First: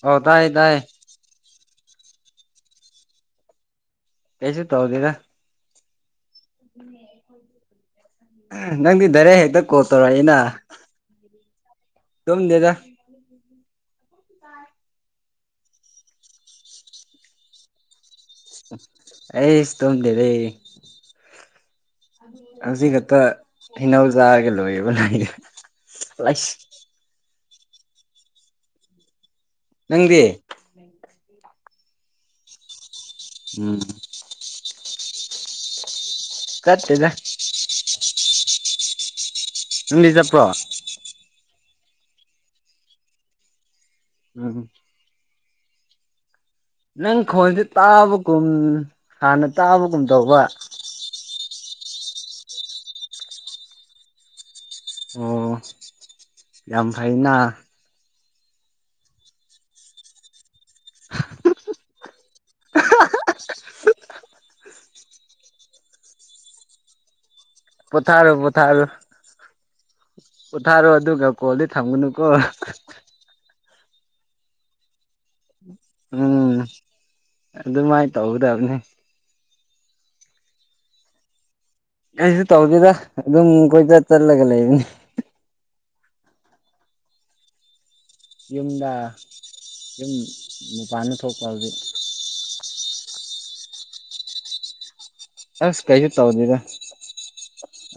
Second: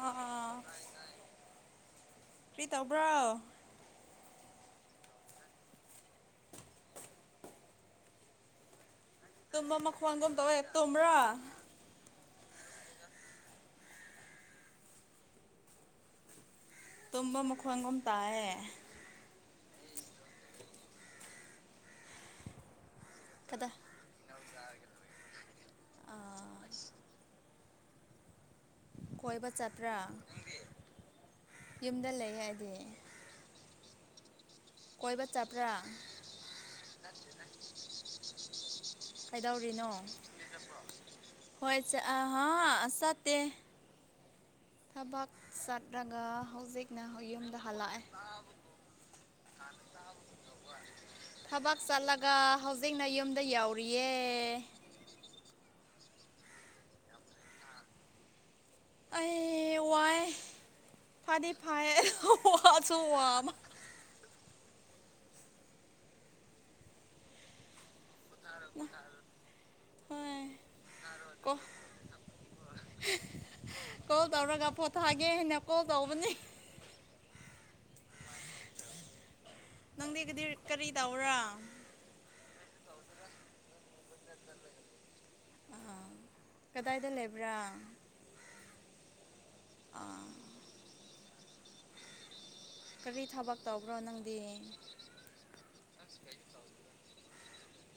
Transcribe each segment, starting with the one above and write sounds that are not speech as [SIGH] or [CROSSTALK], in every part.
ꯍ ꯇꯥꯏ ꯇꯥꯏ ꯄꯔꯤ ꯇꯕ꯭ꯔꯣ ꯀꯁꯤ ꯇ ꯍꯗꯦꯔ ꯅꯪꯗꯤ ꯗꯥꯏꯔꯦ ꯍꯦꯛꯇ ꯇꯨꯝꯕ ꯀꯣꯜ ꯃꯈꯣꯟꯒꯨꯝ ꯇꯧꯔꯛꯏꯅ ꯇꯧꯋꯦ ꯇꯨꯝꯕ꯭ꯔꯥ ꯇꯣꯝꯗꯦꯗ ꯇꯝꯕ ꯃꯈꯋꯥꯡꯒꯨꯝ ꯑꯩ ꯏꯁ ꯇꯣꯗꯦ ꯂꯩꯦ ꯍꯧꯖꯤꯒ ꯀꯗꯥ ꯍꯟꯅꯎꯖꯥꯒꯦ ꯂꯣꯏꯕ ꯂ ꯑꯥ ꯀꯣꯏꯕ ꯆꯠꯠꯇꯄ꯭ꯔꯥ ꯅꯪꯗꯤ ꯌꯨꯝꯗ ꯂꯩ ꯍꯥꯏꯗꯤ ꯎꯝ ꯀꯣꯏꯕ ꯆꯠꯄ꯭ꯔꯥ ꯀꯠꯇꯗ [UNINTELLIGIBLE] ꯏꯗꯤ ꯆꯄ꯭ꯔꯣ ꯍꯣꯏ ꯆ ꯑ ꯍꯥ ꯑꯁ ꯇ ꯎꯝ ꯆꯠꯗꯒꯥ ꯅꯪ ꯈꯣꯟꯁꯦ ꯇꯥꯕꯒꯨꯝ ꯍꯥꯟꯅ ꯇꯥꯕꯒꯨꯝ ꯇꯧꯕ ꯊꯕꯛ ꯆꯠꯂꯒ ꯍꯧꯖꯤꯛꯅ ꯌꯨꯝꯗ ꯌꯧꯔꯤꯌꯦ ꯑꯣ ꯌꯥꯝ ꯐꯩꯅ ꯑꯩ ꯋꯥꯥꯏ ꯐꯗꯤ ꯐꯁꯨ ꯋꯥꯃ ꯄꯊꯥꯔ ꯄꯊꯔ ꯍꯣꯏ ꯄꯣꯊꯥꯔꯣ ꯑꯗꯨꯒ ꯀꯣ ꯀꯣꯗꯤ ꯊꯝꯒꯨꯅꯨꯀꯣ ꯀꯣꯜ ꯇꯧꯔꯒ ꯄꯣꯊꯥꯒꯦ ꯍꯥꯏꯅ ꯀꯣꯜ ꯇꯧꯕꯅꯤ ꯎꯝ ꯑꯗꯨꯃꯥꯏꯅ ꯇꯧꯒꯗꯕꯅꯦ ꯅꯪꯗꯤꯒꯗꯤ ꯀꯔꯤ ꯇꯧꯔꯥ ꯑꯩꯁꯨ ꯇꯧꯗꯦꯗ ꯑꯗꯨꯝ ꯀꯣꯏꯆ ꯆꯠꯂꯒ ꯂꯩꯔꯤꯅꯤ ꯑꯥ ꯀꯗꯥꯏꯗ ꯂꯩꯕ꯭ꯔꯥ ꯌꯨꯝꯗ ꯌꯨꯝ ꯑꯥ ꯃꯄꯥꯟꯅ ꯊꯣꯛꯄ ꯍꯧꯖꯤꯛ ꯀꯔꯤ ꯊꯕꯛ ꯇꯧꯕ꯭ꯔꯣ ꯅꯪꯗꯤ ꯑꯁ ꯀꯩꯁꯨ ꯇ ꯑꯣꯗꯗ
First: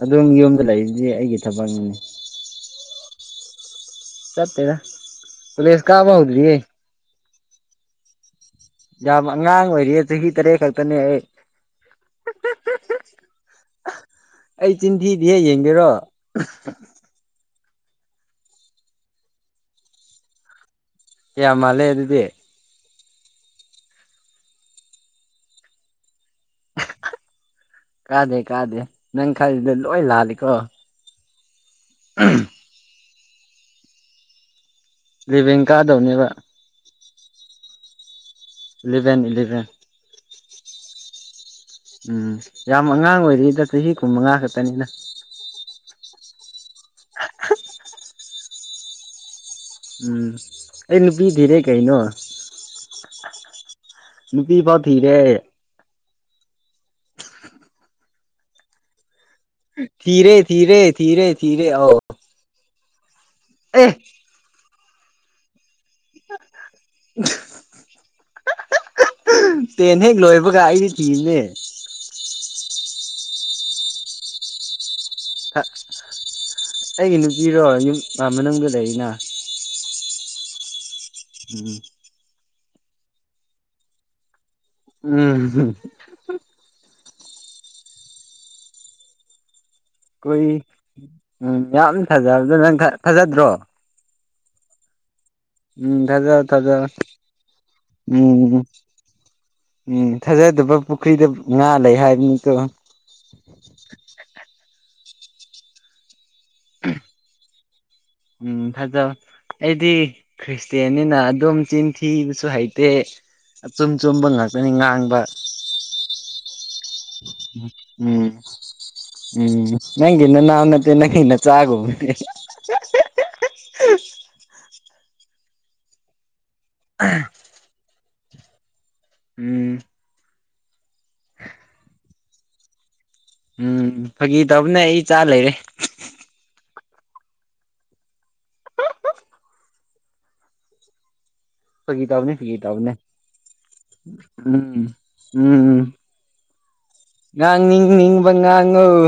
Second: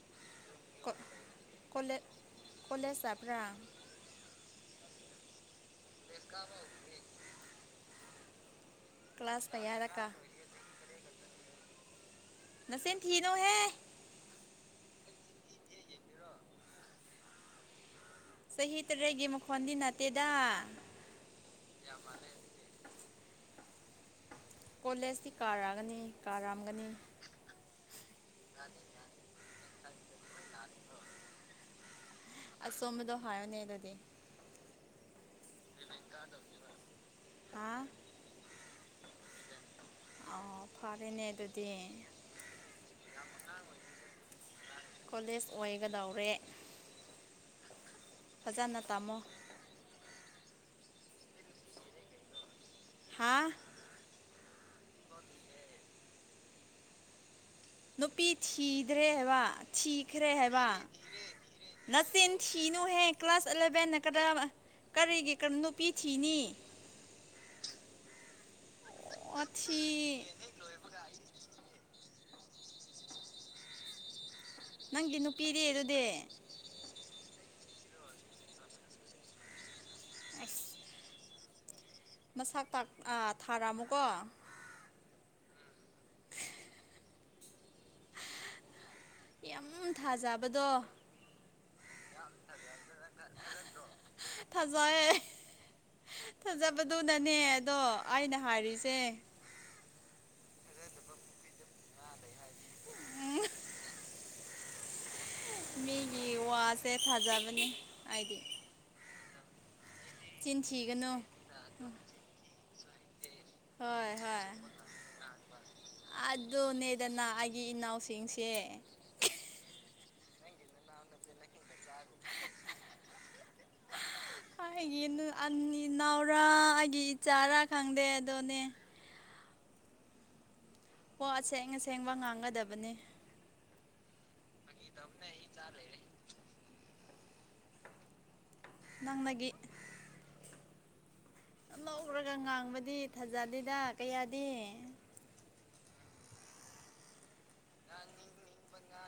ꯑꯗꯨꯝ ꯌꯨꯝꯗ ꯂꯩꯗꯤ ꯑꯩꯒꯤ ꯊꯕꯛꯅꯤꯅꯤ ꯀꯣꯂꯦꯖꯕ꯭ꯔ ꯆꯠꯇꯦꯗ ꯀꯨꯂꯦꯁ ꯀꯕ ꯍꯧꯗ꯭ꯔꯤ ꯌꯥꯝ ꯀ꯭ꯂꯥꯁ ꯑꯉꯥꯡ ꯀꯌꯥꯗ ꯑꯣꯏꯔꯤꯌꯦ ꯀꯥ ꯆꯍꯤ ꯇꯔꯦꯠ ꯈꯛꯇꯅꯦ ꯑꯩ ꯅꯁꯤ ꯊꯅꯣ ꯍꯦ ꯑꯩ ꯆꯤꯟꯊꯤꯗꯤ ꯍꯦꯛ ꯌꯦꯡꯒꯦꯔꯣ ꯆꯍꯤ ꯇꯔꯦꯒꯤ ꯃꯈꯣꯟꯗꯤ ꯅꯠꯇꯦꯗ ꯑꯦ ꯃꯂꯦ ꯑꯗꯨꯗꯤ ꯀꯣꯂꯦꯖꯇꯤ ꯀꯥꯔꯛꯑꯒꯅꯤ ꯀꯥꯔꯥꯝꯒꯅꯤ ꯂ ꯂ ꯂꯤ ꯀꯣ ꯑꯁꯣꯃꯗ ꯍꯥꯏꯅꯦ ꯑꯗꯨꯗꯤ ꯂꯤꯚꯦꯡ ꯀꯥꯗꯧꯅꯦꯕ ꯑ ꯏꯂꯚꯦꯟ ꯏꯂꯤꯚꯦꯟ ꯑꯣ ꯐꯔꯦꯅꯦ ꯑꯗꯨꯗꯤ ꯎꯝ ꯌꯥꯝ ꯑꯉꯥꯡ ꯑꯣꯏꯔꯤꯗ ꯆꯍꯤ ꯀꯨꯟꯃꯉꯥ ꯈꯛꯇꯅꯤꯅ ꯀꯣꯂꯦꯖ ꯑꯣꯏꯒꯗꯧꯔꯦ ꯐꯖꯅ ꯇꯝꯃꯣ ꯎꯝ ꯑꯦ ꯅꯨꯄꯤ ꯊꯙꯔꯩ ꯀꯩꯩꯅꯣ ꯍꯥ ꯅꯨꯄꯤ ꯐꯥꯎ ꯊꯔꯦ ꯅꯨꯄꯤꯤ ꯊꯤꯗ꯭ꯔꯦ ꯋꯥ ꯊꯤꯔꯦ ꯊꯤꯔꯦ ꯊꯤꯔꯦ ꯊꯤꯔꯦ ꯑꯧ ꯅꯆꯤꯟ ꯊꯤꯅꯨꯍꯦ ꯀ꯭ꯂꯥꯁ ꯑꯦ ꯑꯦꯂꯚꯦꯟꯅ ꯀꯗꯥ ꯀꯔꯤꯒꯤ ꯀ ꯅꯨꯄꯤ ꯊꯤꯅꯤ ꯊꯤ ꯇꯦꯟ ꯍꯦꯛ ꯂꯣꯏꯕꯒ ꯑꯩꯗꯤ ꯊꯤꯕꯅꯦ ꯅꯪꯗꯤ ꯅꯨꯄꯤꯔ ꯑꯗꯨꯗꯤ ꯏꯔꯣ ꯌꯨꯝ ꯃꯅꯨꯡꯗ ꯂꯩꯔꯤꯅ ꯑ ꯎꯝ ꯃꯁꯥꯛ ꯊꯥꯔꯛꯑꯃꯨꯀꯣ ꯎꯝ ꯌꯥꯝ ꯀꯏ ꯊꯥꯖꯕꯗꯣ ꯎꯝ ꯌꯥꯝ ꯐꯖꯕꯗ ꯅꯪ ꯐꯖꯗ꯭ꯔꯣ ꯊꯥꯖꯩꯑꯦ ꯊꯥꯖ ꯊꯥꯖ ꯊꯥꯖꯕꯗꯨꯅꯅꯦ ꯑꯗꯣ ꯑꯩꯅ ꯎꯝ ꯍꯥꯏꯔꯤꯁꯦ ꯎꯝ ꯊꯥꯖꯗꯕ ꯄꯨꯈ꯭ꯔꯤꯗ ꯉꯥ ꯂꯩ ꯍꯥꯏꯕꯅꯤꯠꯇꯣ ꯃꯤꯒꯤ ꯋꯥꯁꯦ ꯊꯥꯖꯕꯅꯤ ꯑꯩꯗꯤ ꯎꯝ ꯐꯖꯕ ꯑꯩꯗꯤ ꯆꯤꯟ ꯊꯤꯒꯅꯨ ꯈ꯭ꯔꯤꯁꯇꯌꯥꯟꯅꯤꯅ ꯑꯗꯨꯝ ꯆꯤꯟꯊꯤꯕꯁꯨ ꯍꯩꯇ ꯑꯆꯨꯝ ꯍꯣꯏ ꯆꯨꯝꯕ ꯍꯣꯏ ꯉꯥꯛꯇꯅꯤ ꯉꯥꯡꯕ ꯑꯗꯨꯅꯦꯗꯅ ꯑꯩꯒꯤ ꯏꯅꯥꯎꯁꯤꯡꯁꯦ ꯅꯪ ꯏ ꯅ ꯅꯎ ꯅꯠꯇꯦ ꯅꯪ ꯏ ꯅ ꯆꯥꯒꯦ ꯑꯩꯒꯤ ꯑ ꯏꯅꯥꯎꯔ ꯑꯩꯒꯤ ꯏꯆꯥꯔꯥ ꯈꯪꯗꯦ ꯑꯗꯨꯗꯣꯅꯦ ꯎꯝ ꯍ ꯑꯁꯦꯡ ꯑꯁꯦꯡꯕ ꯉꯥꯡꯒꯗꯕꯅꯤ ꯎꯝ ꯐꯥꯒꯤ ꯇꯕꯅꯦ ꯑꯩꯆꯥ ꯂꯩꯔꯦ ꯅꯅ ꯐꯒꯤ ꯇꯧꯕꯅꯦ ꯂꯧꯔꯒ ꯐꯒꯤ ꯇꯧꯕꯅꯦ ꯉꯥꯡꯕꯗꯤ ꯊꯥꯖꯗꯦꯗ ꯀꯌꯥꯗꯤ ꯉꯥꯡ ꯅꯤꯡ ꯅꯤꯡꯕ ꯉꯥꯡꯥꯡ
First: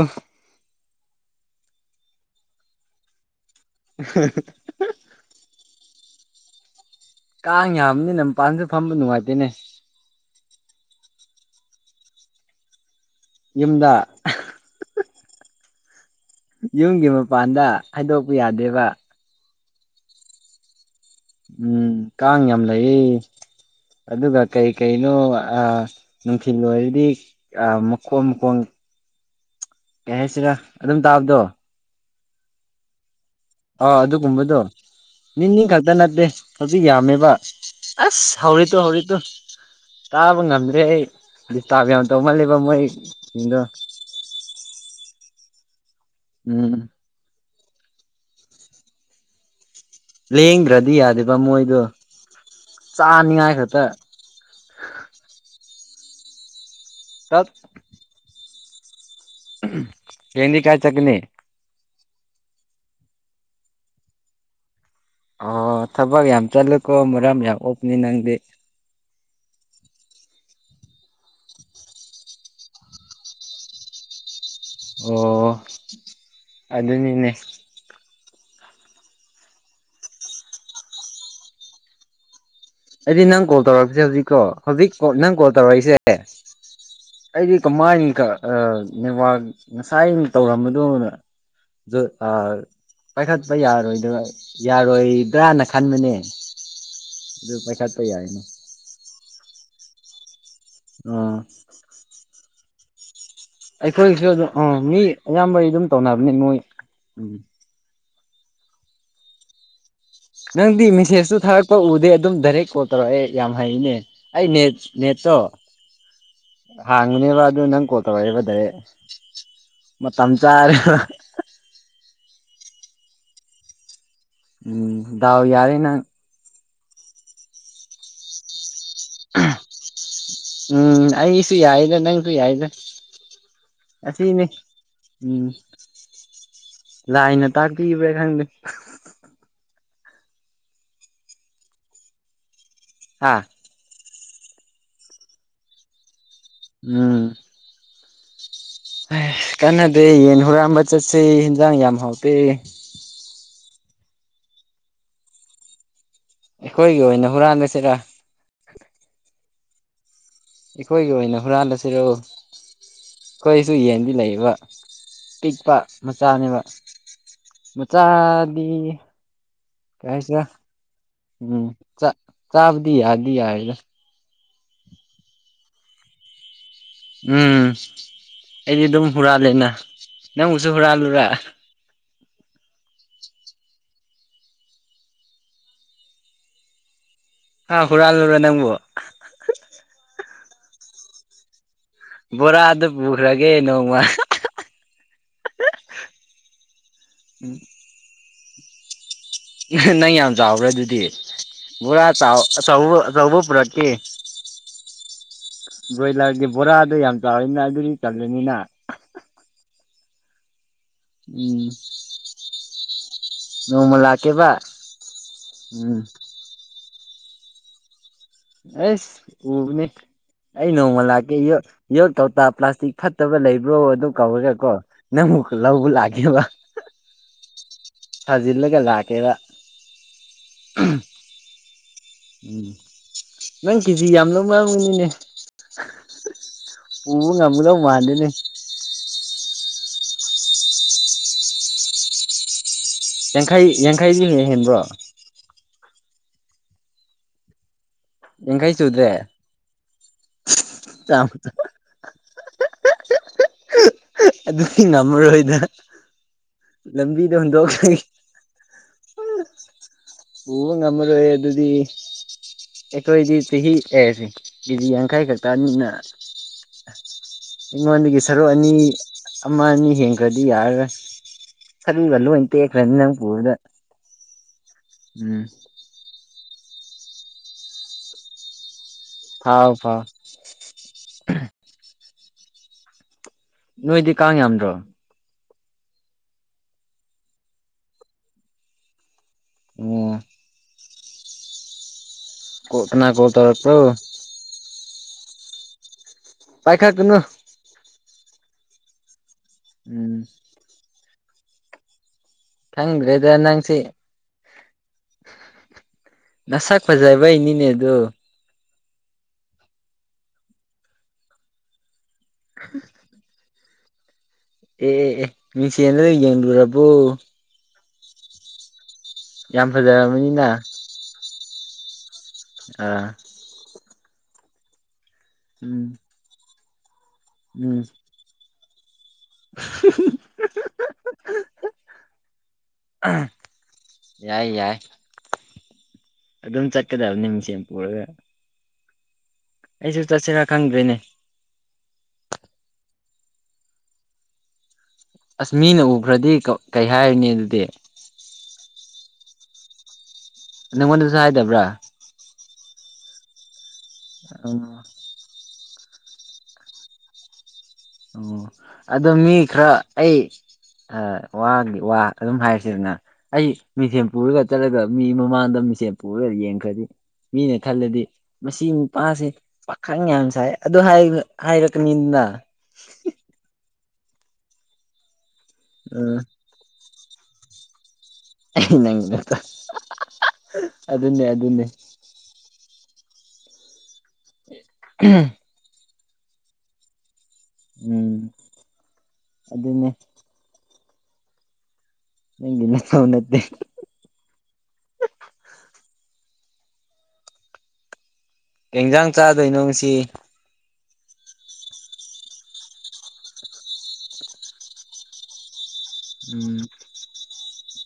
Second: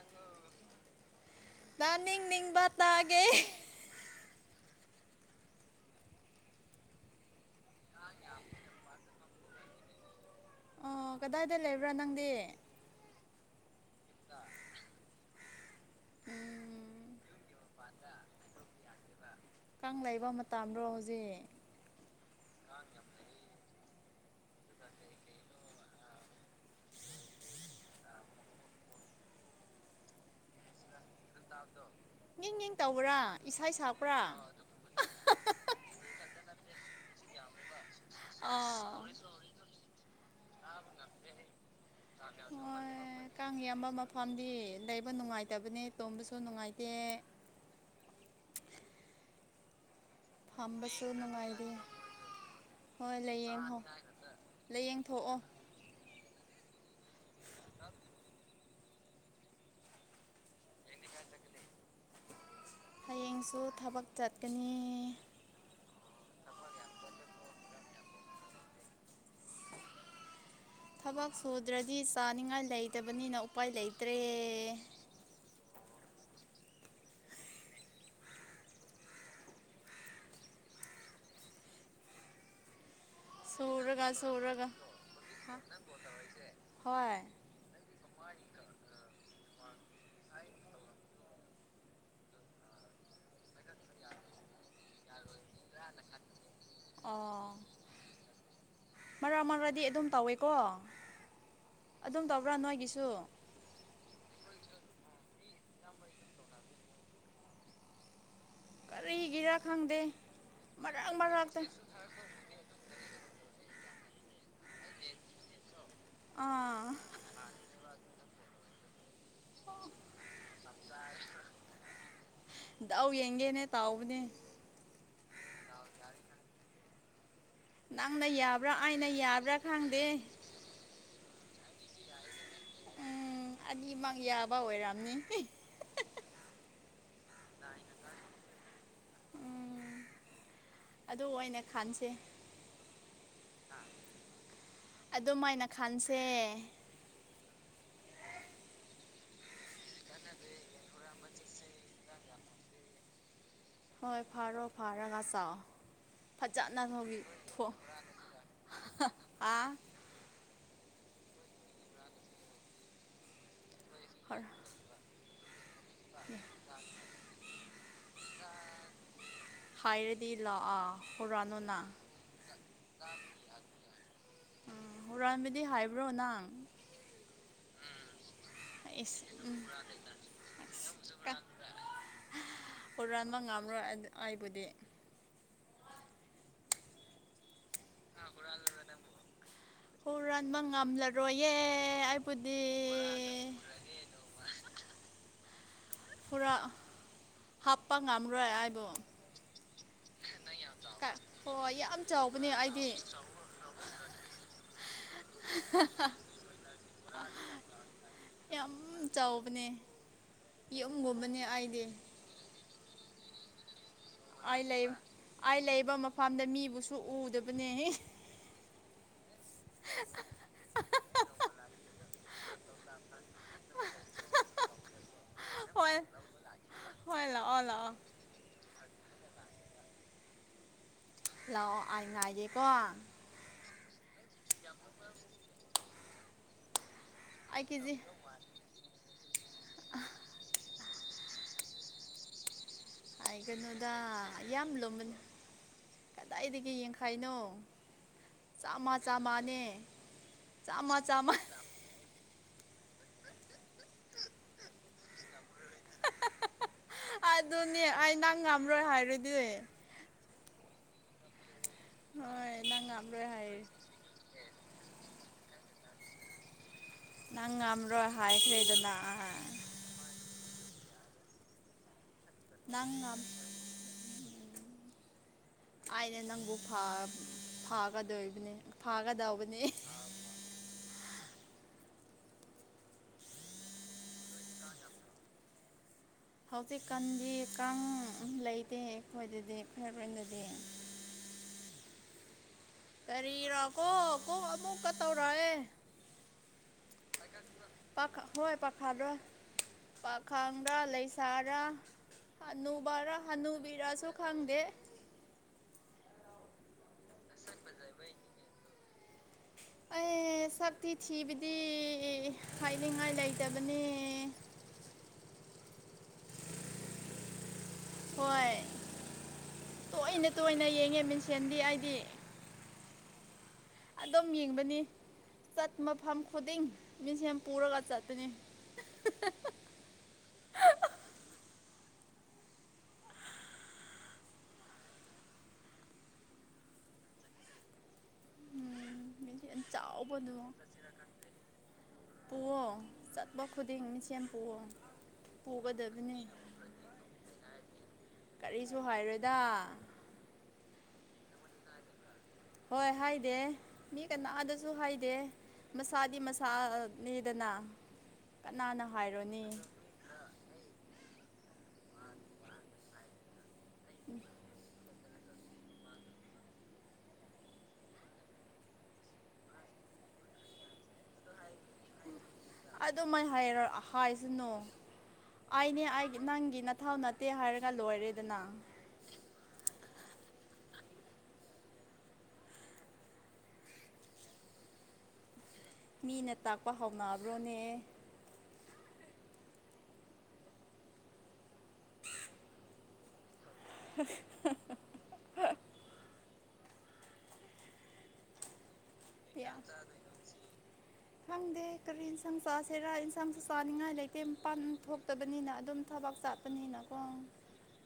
ꯥꯟ ꯅꯤꯡ ꯄꯇꯑꯒꯦ [INAUDIBLE] ꯀꯥꯡ ꯌꯥꯝꯕꯅꯤꯅ ꯃꯄꯥꯟꯁꯨ ꯐꯝꯕ ꯅꯨꯡꯉꯥꯏꯇꯦꯅꯦ ꯑꯣ ꯀꯗꯥꯏꯗ ꯂꯩꯕ꯭ꯔꯥ ꯅꯪꯗꯤ ꯌꯨꯝꯗ ꯌꯨꯝꯒꯤ ꯃꯄꯥꯟꯗ ꯍꯥꯏꯗꯣꯛꯄ ꯌꯥꯗꯦꯕ ꯀꯥꯡ ꯂꯩꯕ ꯃꯇꯝꯔꯣ ꯍꯧꯖꯤꯛ ꯎꯝ ꯀꯥꯉ ꯑꯃ ꯂꯩ ꯑꯗꯨꯒ ꯀꯩꯀꯩꯅꯣ ꯅꯨꯡꯊꯤꯜ ꯑꯣꯏꯔꯗꯤ ꯃꯈꯣꯡ ꯃꯈꯣꯡ ꯀꯩ ꯍꯥꯏꯁꯤꯔ ꯑꯗꯨꯝ ꯇꯥꯕꯗꯣ ꯅꯤꯡ ꯌꯦ ꯇꯧꯕ꯭ꯔꯥ ꯏꯁꯩ ꯑꯥ ꯁꯛꯄ꯭ꯔꯥ ꯑꯗꯨꯒꯨꯝꯕꯗꯣ ꯅꯤꯅꯤ ꯈꯛꯇ ꯅꯠꯇꯦ ꯍꯧꯖꯤꯛ ꯌꯥꯝꯃꯦꯕ ꯑꯁ ꯍꯧꯥꯎꯔꯤ ꯇꯣ ꯑꯥ ꯍꯧꯥꯎꯔꯤ ꯇꯣ ꯇꯥꯕ ꯉꯝꯗ꯭ꯔꯦ ꯑꯩ ꯗꯤꯁꯇꯥꯔꯕ ꯌꯥꯝ ꯇꯧꯃꯜꯂꯦꯕ ꯃꯣꯏ ꯁꯤꯡꯗꯣ ꯃꯔꯝꯗꯤ ꯂꯩꯕ ꯅꯨꯡꯉꯥꯏꯇꯕꯅꯦ ꯇꯣꯝꯕꯁꯨ ꯎꯝ ꯅꯨꯡꯉꯥꯏꯇꯦ ꯂꯦꯡꯗ꯭ꯔꯗꯤ ꯐꯝꯕꯁꯨ ꯌꯥꯗꯦꯕ ꯅꯨꯡꯉꯥꯏꯔꯦ ꯃꯣꯏꯗꯣ ꯍꯣꯏ ꯆꯥꯅꯤꯡꯉꯥꯏ ꯂꯥꯏꯌꯦꯡ ꯈꯛꯇ ꯂꯥꯏꯌꯦꯡꯊꯑꯣ ꯆꯠ ꯀꯗꯤ ꯀꯥꯏ ꯆꯠꯅꯤ ꯍꯌꯦꯡꯁꯨ ꯊꯕꯛ ꯆꯠꯀꯅꯤ ꯑꯣ ꯊꯕꯛ ꯌꯥꯝ ꯆꯠꯂꯨꯀꯣ ꯃꯔꯝ ꯌꯥꯝ ꯑꯣꯞꯅꯤ ꯅꯪꯗꯤ ꯊꯕꯛ ꯁꯨꯗ꯭ꯔꯗꯤ ꯆꯥꯅꯤꯡꯉꯥꯏ ꯂꯩꯇꯕꯅꯤꯅ ꯎꯄꯥꯏ ꯂꯩꯇ꯭ꯔꯦ ꯑꯣ ꯑꯗꯨ ꯑꯗꯨꯅꯤꯅꯦ ꯑꯩꯗꯤ ꯅꯪ ꯀꯣꯜ ꯇꯧꯔꯛꯄꯁꯦ ꯁꯨꯔꯒ ꯍꯧꯖꯤꯛꯀꯣ ꯁꯨꯔꯒ ꯍꯧꯖꯤꯛ ꯅꯪ ꯀꯣꯜ ꯇꯧꯔꯛꯏꯁꯦ ꯍꯣꯏ ꯑꯩꯗꯤ ꯀꯃꯥꯏꯀꯕ ꯉꯁꯥꯏ ꯑꯩꯅ ꯇꯧꯔꯝꯕꯗꯣ ꯄꯥꯏꯈꯠꯄ ꯌꯥꯔꯣꯏꯗꯕ ꯌꯥꯔꯣꯏꯕ꯭ꯔꯥꯅ ꯈꯟꯕꯅꯦ ꯈꯠꯇꯩ ꯌꯥꯅ ꯃꯔ ꯃꯔꯗꯤ ꯑꯗꯨꯝ ꯇꯧꯋꯦ ꯑꯣ ꯄꯨ ꯅꯣꯏ ꯀꯁꯨ ꯑꯩꯈꯣꯏꯒꯤꯁꯨ ꯑꯗꯨꯝ ꯑꯥ ꯃꯤ ꯑꯌꯥꯝꯕꯩ ꯑꯗꯨꯝ ꯇꯧꯅꯕꯅꯤ ꯃꯣꯏ ꯎꯝ ꯀꯔꯤꯒꯤꯔ ꯈꯪꯗ ꯅꯪꯗꯤ ꯃꯦꯁꯇꯨ ꯊꯥꯔꯛꯄ ꯎꯗꯦ ꯑꯗꯨꯝ ꯗꯥꯏꯔꯦꯛ ꯀꯣꯜ ꯇꯧꯔꯛꯑꯦ ꯌꯥꯝ ꯍꯩꯅꯦ ꯑꯩ ꯅꯦꯠ ꯅꯦꯠꯇꯣ ꯑꯥ ꯍꯥꯡꯉꯨꯅꯦꯕ ꯑꯗꯨ ꯅꯪ ꯀꯣꯜ ꯇꯧꯔꯛꯏꯦꯕ ꯗꯥ ꯃꯇꯝ ꯆꯥꯔꯦ ꯎ ꯌꯦꯡꯒꯦꯅꯦ ꯇꯥꯎꯕꯅꯦ ꯎꯝꯗꯎ ꯌꯥꯔꯦ ꯅꯪ ꯅꯪꯅ ꯌꯥꯕ꯭ꯔꯥ ꯑꯩꯅ ꯌꯥꯕ꯭ꯔꯥ ꯈꯪꯗꯦ ꯎꯝ ꯑꯩꯁꯨ ꯌꯥꯏꯗ ꯅꯪꯁꯨ ꯌꯥꯏꯗ ꯎꯝ ꯑꯅꯤꯃꯛ ꯑꯁꯤꯅꯤ ꯌꯥꯕ ꯑꯣꯏꯔꯝꯅꯤ ꯎꯝ ꯂꯥꯏꯅ ꯇꯥꯛꯄꯤꯕ꯭ꯔꯥ ꯈꯪꯗꯦ ꯎꯝ ꯑꯗꯨ ꯑꯣꯏꯅ ꯈꯟꯁꯦ ꯍꯥꯥ ꯑꯣ ꯃꯥꯏꯅ ꯈꯥꯟꯁꯦ ꯎꯝ ꯀꯟꯅꯗꯦ ꯌꯦꯟ ꯍꯨꯔꯝꯕ ꯆꯠꯁꯤ ꯏꯟꯖꯥꯡ ꯌꯥꯝ ꯍꯥꯎꯇꯦ ꯍꯣꯏ ꯐꯥꯔꯣ ꯐꯔ ꯉ ꯆꯥꯎ ꯑꯩꯈꯣꯏꯒꯤ ꯑꯣꯏꯅ ꯍꯨꯔꯥꯟꯕꯁꯤꯔꯥ ꯑ ꯑꯩꯈꯣꯏꯒꯤ ꯑꯣꯏꯅ ꯍꯨꯔꯥꯜꯂꯁꯤꯔꯛꯣ ꯑꯩꯈꯣꯏꯁꯨ ꯌꯦꯟꯗꯤ ꯂꯩꯕ ꯑꯄꯤꯛꯄ ꯃꯆꯥꯅꯦꯕ ꯃꯆꯥꯗꯤ ꯍꯥꯏꯔꯗꯤ ꯀꯁ ꯂꯥꯛꯑꯣ ꯍꯨꯔꯥꯟꯅꯣ ꯎꯝ ꯅꯪ ꯆ ꯆꯥꯞꯗ ꯎ ꯍꯨꯔꯥꯟꯕꯤꯗꯤ ꯍꯥꯏꯕ꯭ꯔꯣ ꯅꯪ ꯎꯝ ꯑꯩꯗꯤ ꯑꯗꯨꯝ ꯏꯁ ꯎꯝ ꯍꯨꯔꯥꯜꯂꯦꯅ ꯅꯪꯕꯨꯁꯨ ꯍꯨꯔꯥꯜꯂꯨꯔ ꯍꯨꯔꯥꯟꯕꯥꯟꯕ ꯉꯝꯔꯣ ꯑꯩꯕꯨꯗꯤ ꯑ ꯍꯨꯔꯜꯔ ꯅꯪꯕꯣ ꯍꯨꯔꯥꯟꯕ ꯉꯝꯂꯔꯣꯏꯌꯦ ꯑꯩꯕꯨꯗꯤ ꯕꯣꯔ ꯑꯗꯨꯗ ꯄꯨꯕꯈ꯭ꯔꯒꯦ ꯅꯧꯃ ꯄꯨꯔꯥ ꯍꯥꯞꯄ ꯉꯝꯔꯣꯏ ꯍꯥꯏꯕꯨ ꯅꯪ ꯌꯥꯝ ꯆꯥꯎꯕ꯭ꯔꯦ ꯑꯗꯨꯗꯤ ꯍꯣꯏ ꯌꯥꯝ ꯄꯨꯔꯥ ꯆ ꯆꯥꯎꯕꯅꯦ ꯁ ꯁ ꯑꯩꯗꯤ ꯄꯔꯣꯀꯤ ꯕ꯭ꯔꯣꯏꯂꯔꯒꯤ ꯕꯣꯔꯥꯗꯣ ꯌꯥꯝ ꯆꯥꯎꯔꯅꯤꯅ ꯑꯗꯨꯗꯤ ꯆꯜꯂꯅꯤꯅ ꯌꯥꯝ ꯌꯦꯝꯒꯨꯝꯕꯅꯦ ꯑꯩꯗꯤ ꯅꯣꯡꯃ ꯂꯥꯛꯀꯦꯕ ꯑꯩ ꯂꯩ ꯑꯩ ꯂꯩꯕ ꯎꯝ ꯃꯐꯝꯗ ꯃꯤꯕꯨꯁꯨ ꯎꯗꯕꯅꯦꯍ ꯑꯦꯁ ꯎꯅꯤ ꯑꯩ ꯅꯣꯡꯃ ꯂꯥꯛꯀꯦ ꯌꯣ ꯇꯧꯇꯥ ꯄ꯭ꯂꯥꯁꯇꯤꯛ ꯐꯠꯇꯕ ꯂꯩꯕ꯭ꯔꯣ ꯑꯗꯨ ꯀꯧꯔꯒꯀꯣ ꯅꯪ ꯂꯕꯨ ꯂꯒꯦꯕ ꯍꯂ ꯐꯖꯤꯜꯂꯒ ꯂꯥꯛꯀꯦꯗ ꯂꯥꯛꯑꯣ ꯑꯩ ꯉꯥꯏꯒꯦꯀꯣ ꯅꯪ ꯀꯦꯖꯤ ꯌꯥꯝ ꯂꯧ ꯃꯔꯥꯡꯒꯅꯤꯅꯦ ꯄꯨ ꯉꯝꯕꯗ ꯃꯥꯅꯤꯅꯦ ꯑ ꯑꯩ ꯌꯥꯡꯈꯩ ꯀꯩꯅꯣꯗ ꯌꯥꯡꯈꯩꯗꯤ ꯍꯨꯡ ꯌꯥꯝ ꯍꯦꯟꯕ꯭ꯔꯣ ꯂꯨꯝꯕꯅꯤ ꯀꯗꯥꯏꯗꯒꯤ ꯌꯦꯡꯈꯥꯏꯅꯣ ꯌꯥꯡꯈꯩ ꯆꯥꯃ ꯁꯨꯗ꯭ꯔꯦ ꯆꯥꯃꯅꯦ ꯆꯥꯃ ꯆꯥꯃ ꯑꯗꯨ ꯁꯤ ꯅꯝꯕꯔꯣ ꯏꯗ ꯑꯗꯨꯅꯦ ꯍꯨꯟꯗꯣꯛꯈ꯭ꯔꯒꯦ ꯑꯩ ꯅꯪ ꯉꯝꯔꯣꯏ ꯍꯥꯏꯔꯨꯗꯤꯅꯦ ꯄꯨꯕ ꯉꯝꯃꯔꯣꯏ ꯑꯗꯨꯗꯤ ꯍꯣꯏ ꯅꯪ ꯉꯝꯔꯣꯏ ꯑꯩꯈꯣꯏꯗꯤ ꯍꯥꯏ ꯆꯍꯤꯤ ꯑꯦꯁꯤꯦ ꯀꯦꯖꯤ ꯌꯥꯡꯈꯩ ꯈꯛꯇ ꯅꯨꯠꯅ ꯅꯪ ꯉꯝꯔꯣꯏ ꯑꯩꯉꯣꯟꯗꯒꯤ ꯁꯔꯨꯛ ꯑꯅꯤ ꯍꯥꯏꯈ꯭ꯔꯦꯗꯅ ꯑꯃ ꯑꯅꯤ ꯍꯦꯟꯈ꯭ꯔꯗꯤ ꯌꯥꯔꯔ ꯈꯔꯤꯒꯂꯣꯇꯈ꯭ꯔꯅꯤ ꯅꯪ ꯀꯗ ꯎꯝ ꯑꯦ ꯅꯪꯕꯨ ꯐꯥꯒꯗꯣꯏꯕꯅꯦ ꯐꯥꯒꯗꯧꯕꯅꯦ ꯎ ꯅꯣꯏꯗꯤ ꯀꯥꯡ ꯌꯥꯝꯗ꯭ꯔꯣ ꯍꯧꯖꯤꯛꯀꯥꯟꯗꯤ ꯀꯥꯡ ꯂꯩꯇꯦ ꯑꯩꯈꯣꯏꯗꯗꯤ ꯑꯣ ꯐꯔꯔꯦꯟꯗꯗꯤ ꯀꯅꯥ ꯀꯣꯜ ꯀꯔꯤꯔꯥ ꯇꯧꯔꯛꯄ꯭ꯔꯣ ꯀꯣ ꯀꯣ ꯑꯃꯨꯛꯀ ꯇꯧꯔꯑꯦ ꯄꯥꯏꯈꯥ ꯀꯅ ꯄꯥꯥ ꯍꯣꯏ ꯄꯥꯈꯥꯗꯣ ꯎꯝ ꯄꯥꯈꯥꯡꯗ ꯂꯩꯁꯥꯔ ꯍꯅꯨꯕꯔ ꯈꯪꯗ꯭ꯔꯦꯗ ꯅꯪꯁꯦ ꯍꯅꯨꯕꯤꯔꯁꯨ ꯈꯪꯗꯦ ꯅꯁꯛ ꯐꯖꯕꯩꯅꯤꯅꯦ ꯑꯗꯨ ꯑꯦ ꯁꯛꯇꯤ ꯊꯤꯕꯗꯤ ꯍꯥꯏꯅꯤꯡꯉꯥꯏ ꯂꯩꯇꯕꯅꯤ ꯑꯦ ꯑꯦ ꯃꯤꯁꯤꯅ ꯂꯩ ꯌꯦꯡꯔꯕꯕꯣ ꯍꯣꯏ ꯌꯥꯝ ꯐꯖꯔꯕꯅꯤꯅ ꯁꯦꯟꯗꯤ ꯑꯩꯗꯤ ꯑ ꯑꯗꯨꯝ ꯌꯦꯡꯕꯅꯤ ꯆꯠ ꯎꯝ ꯃꯐꯝ ꯈꯨꯗꯤꯡ ꯃꯤꯁꯦ ꯌꯥꯝ ꯄꯨꯔꯒ ꯎꯝ ꯆꯠꯇꯅꯤ ꯌꯥꯏ ꯌꯥꯏ ꯑꯗꯨꯝ ꯆꯠꯀꯗꯕꯅꯤꯃꯤꯁ ꯌꯦꯝ ꯄꯨꯒ ꯃꯤꯡꯁꯦꯟ ꯑꯩꯁꯨ ꯆꯠꯁꯤꯔ ꯈꯪꯗꯦꯅꯦ ꯄ ꯄꯨꯋꯥꯋꯥꯣ ꯆꯠꯄ ꯈꯨꯗꯤꯡ ꯃꯤꯆꯦꯝ ꯄ ꯄꯨꯋꯥꯋꯥ ꯑꯁ ꯃꯤꯅ ꯎꯈ꯭ꯔꯗꯤ ꯀꯩ ꯍꯥꯏꯔꯤꯅꯤ ꯑꯗꯨꯗꯤ ꯨ ꯍꯥꯏꯔꯗ ꯅꯪ ꯃꯟꯁ ꯍꯥꯏꯥꯏꯗꯕ꯭ꯔꯥ ꯍꯣꯏ ꯍꯥꯏꯗꯦ ꯃꯤ ꯀꯅꯥꯑꯗꯁꯨ ꯎꯝ ꯍꯥꯏꯗꯦ ꯃꯁꯥꯗꯤ ꯃꯁꯥꯅꯤꯗꯅ ꯑꯣ ꯀꯅꯥꯅ ꯑꯗꯣ ꯃꯤ ꯍꯥꯏꯔꯣꯅꯤ ꯈꯔ ꯑꯩ ꯋꯥꯒꯤ ꯋꯥ ꯑꯗꯨꯝ ꯍꯥꯏꯔꯤꯁꯤꯗꯅ ꯑꯩ ꯃꯤꯡꯊꯦꯝ ꯄꯨꯔꯒ ꯆꯠꯂꯒ ꯃꯤ ꯃꯃꯥꯡꯗ ꯃꯤꯁꯦ ꯄꯒꯦꯗꯤ ꯌꯦꯡ ꯀꯗꯤ ꯃꯤꯅ ꯈꯜꯂꯗꯤ ꯃꯁꯤ ꯅꯨꯄꯥꯁꯦ ꯄꯥꯈꯪ ꯌꯥꯝ ꯁꯥꯏ ꯑꯗꯨ ꯍꯥꯏꯔꯛꯀꯅꯤꯗꯅ ꯑꯗꯨꯃꯥꯏ ꯍꯥꯏꯔ ꯍꯥꯏꯁꯅꯨ ꯑꯩꯅꯦ ꯎꯝ ꯅꯪꯒꯤ ꯊꯥꯎ ꯅꯠꯇꯦ ꯍꯥꯏꯔꯒ ꯂꯣꯏꯔꯦ ꯅꯪ ꯅꯠꯇ ꯑꯗꯨ ꯑꯗꯨꯟꯅꯅꯦ ꯑꯗꯨꯟꯅꯅꯦ ꯎꯝ [UNINTELLIGIBLE] [INAUDIBLE] ꯃꯤꯅ ꯇꯥꯛꯄ ꯍꯧꯥꯎꯅꯑꯕ꯭ꯔꯣꯅꯦ ꯎꯝ ꯑꯗꯨꯅꯦ ꯅꯪꯅ ꯅ ꯅꯠꯇꯦ [UNINTELLIGIBLE] [INAUDIBLE] ꯌꯦꯟꯖꯥꯡ ꯆꯥꯗꯣꯏꯅꯣꯁꯤ [UNINTELLIGIBLE] [INAUDIBLE] ꯈꯪꯗꯦ ꯀꯔꯤ ꯏꯟꯁꯥꯡ ꯆꯥꯁꯦꯔꯥ ꯏꯟꯁꯥꯡꯁꯨ ꯆꯥꯅꯤꯡꯉꯥꯏ ꯂꯩꯇꯦ ꯃꯄꯥꯟ ꯊꯣꯛꯇꯕꯅꯤꯅ ꯑꯗꯨꯝ ꯊꯕꯛ ꯎꯝ ꯆꯠꯄꯅꯤꯅꯀꯣ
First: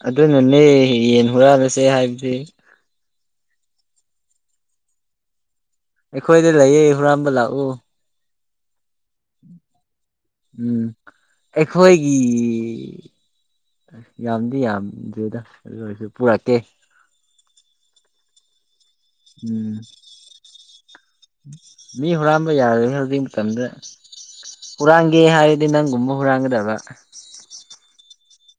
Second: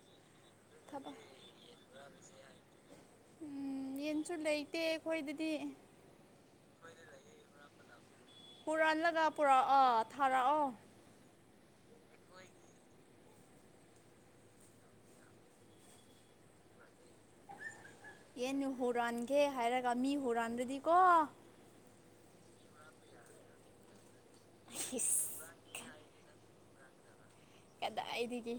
ꯑꯗꯨꯅꯅꯦ ꯊꯕꯛ ꯌꯦꯟ ꯍꯨꯔꯛꯜꯂꯁꯦ ꯍꯥꯏꯕꯗꯤ ꯎꯝ ꯌꯦꯟꯁꯨ ꯂꯩꯇꯦ ꯑꯩꯈꯣꯏꯗꯗꯤ ꯑꯩꯈꯣꯏꯗ ꯂꯩꯌꯦ ꯍꯨꯔꯝꯕ ꯂꯥꯛꯎ ꯄꯨꯥꯅꯤꯂꯒꯥ ꯄꯨꯔ ꯑꯥ ꯎꯝ ꯑꯩꯈꯣꯏꯒꯤ ꯑꯁ ꯌꯥꯝꯗꯤ ꯌꯥꯝꯗ꯭ꯔꯦꯗ ꯑꯗꯨ ꯑꯣꯏꯔꯁꯨ ꯄꯨꯔꯛꯀꯦ ꯑꯦꯅꯨ ꯍꯨꯔꯥꯟꯒꯦ ꯎꯝ ꯍꯥꯏꯔꯒ ꯃꯤ ꯍꯨꯔꯥꯟꯗꯨꯗꯤꯀꯣ ꯃꯤ ꯍꯨꯔꯥꯟꯕ ꯌꯥꯔꯣꯏ ꯍꯧꯖꯤꯛ ꯃꯇꯝꯗ ꯍꯨꯔꯥꯟꯒꯦ ꯍꯤꯁ ꯍꯥꯏꯔꯗꯤ ꯅꯪꯒꯨꯝꯕ ꯍꯨꯔꯥꯡꯒꯗꯕ ꯇꯏꯗꯤꯗꯒꯤ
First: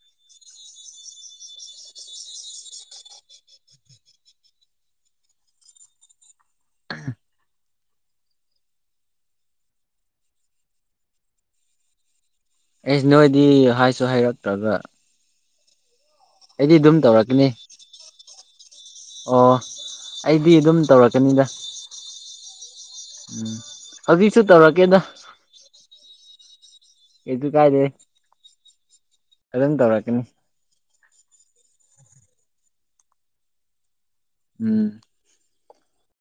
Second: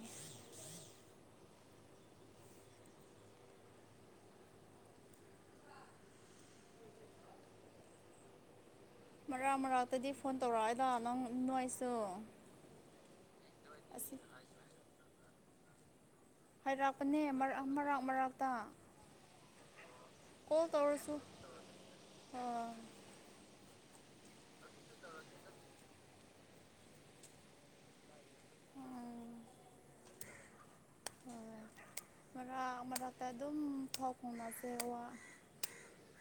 ꯃꯔꯛ ꯃꯔꯛꯇꯗꯤ ꯐꯣꯟ ꯇꯧꯔꯛꯑꯏꯗ ꯅꯪ ꯅꯥꯏꯁꯨ ꯑꯩꯁ ꯅꯣꯏꯗꯤ ꯍꯥꯏꯁꯨ ꯍꯩꯔꯛꯇ꯭ꯔꯒ ꯍꯥꯏꯔꯛꯄꯅꯦ ꯃꯔ ꯃꯔꯛ ꯃꯔꯥꯛꯛꯇ ꯑꯣ ꯑꯩꯗꯤ ꯑꯗꯨꯝ ꯇꯧꯔꯛꯀꯅꯤꯗ ꯑꯥ ꯎꯝ ꯍꯧꯖꯤꯛꯁꯨ ꯇꯧꯔꯛꯀꯦꯗ ꯀꯁꯨ ꯀꯥꯏꯗꯦ ꯎꯝ ꯑꯗꯨꯝ ꯇꯧꯔꯛꯀꯅꯤ ꯍꯣꯏ ꯃꯔꯥꯛ ꯃꯔꯥꯛꯛꯇ ꯑꯗꯨꯝ ꯊꯣꯛꯣꯡꯅꯁꯦ ꯎꯝ ꯋꯥ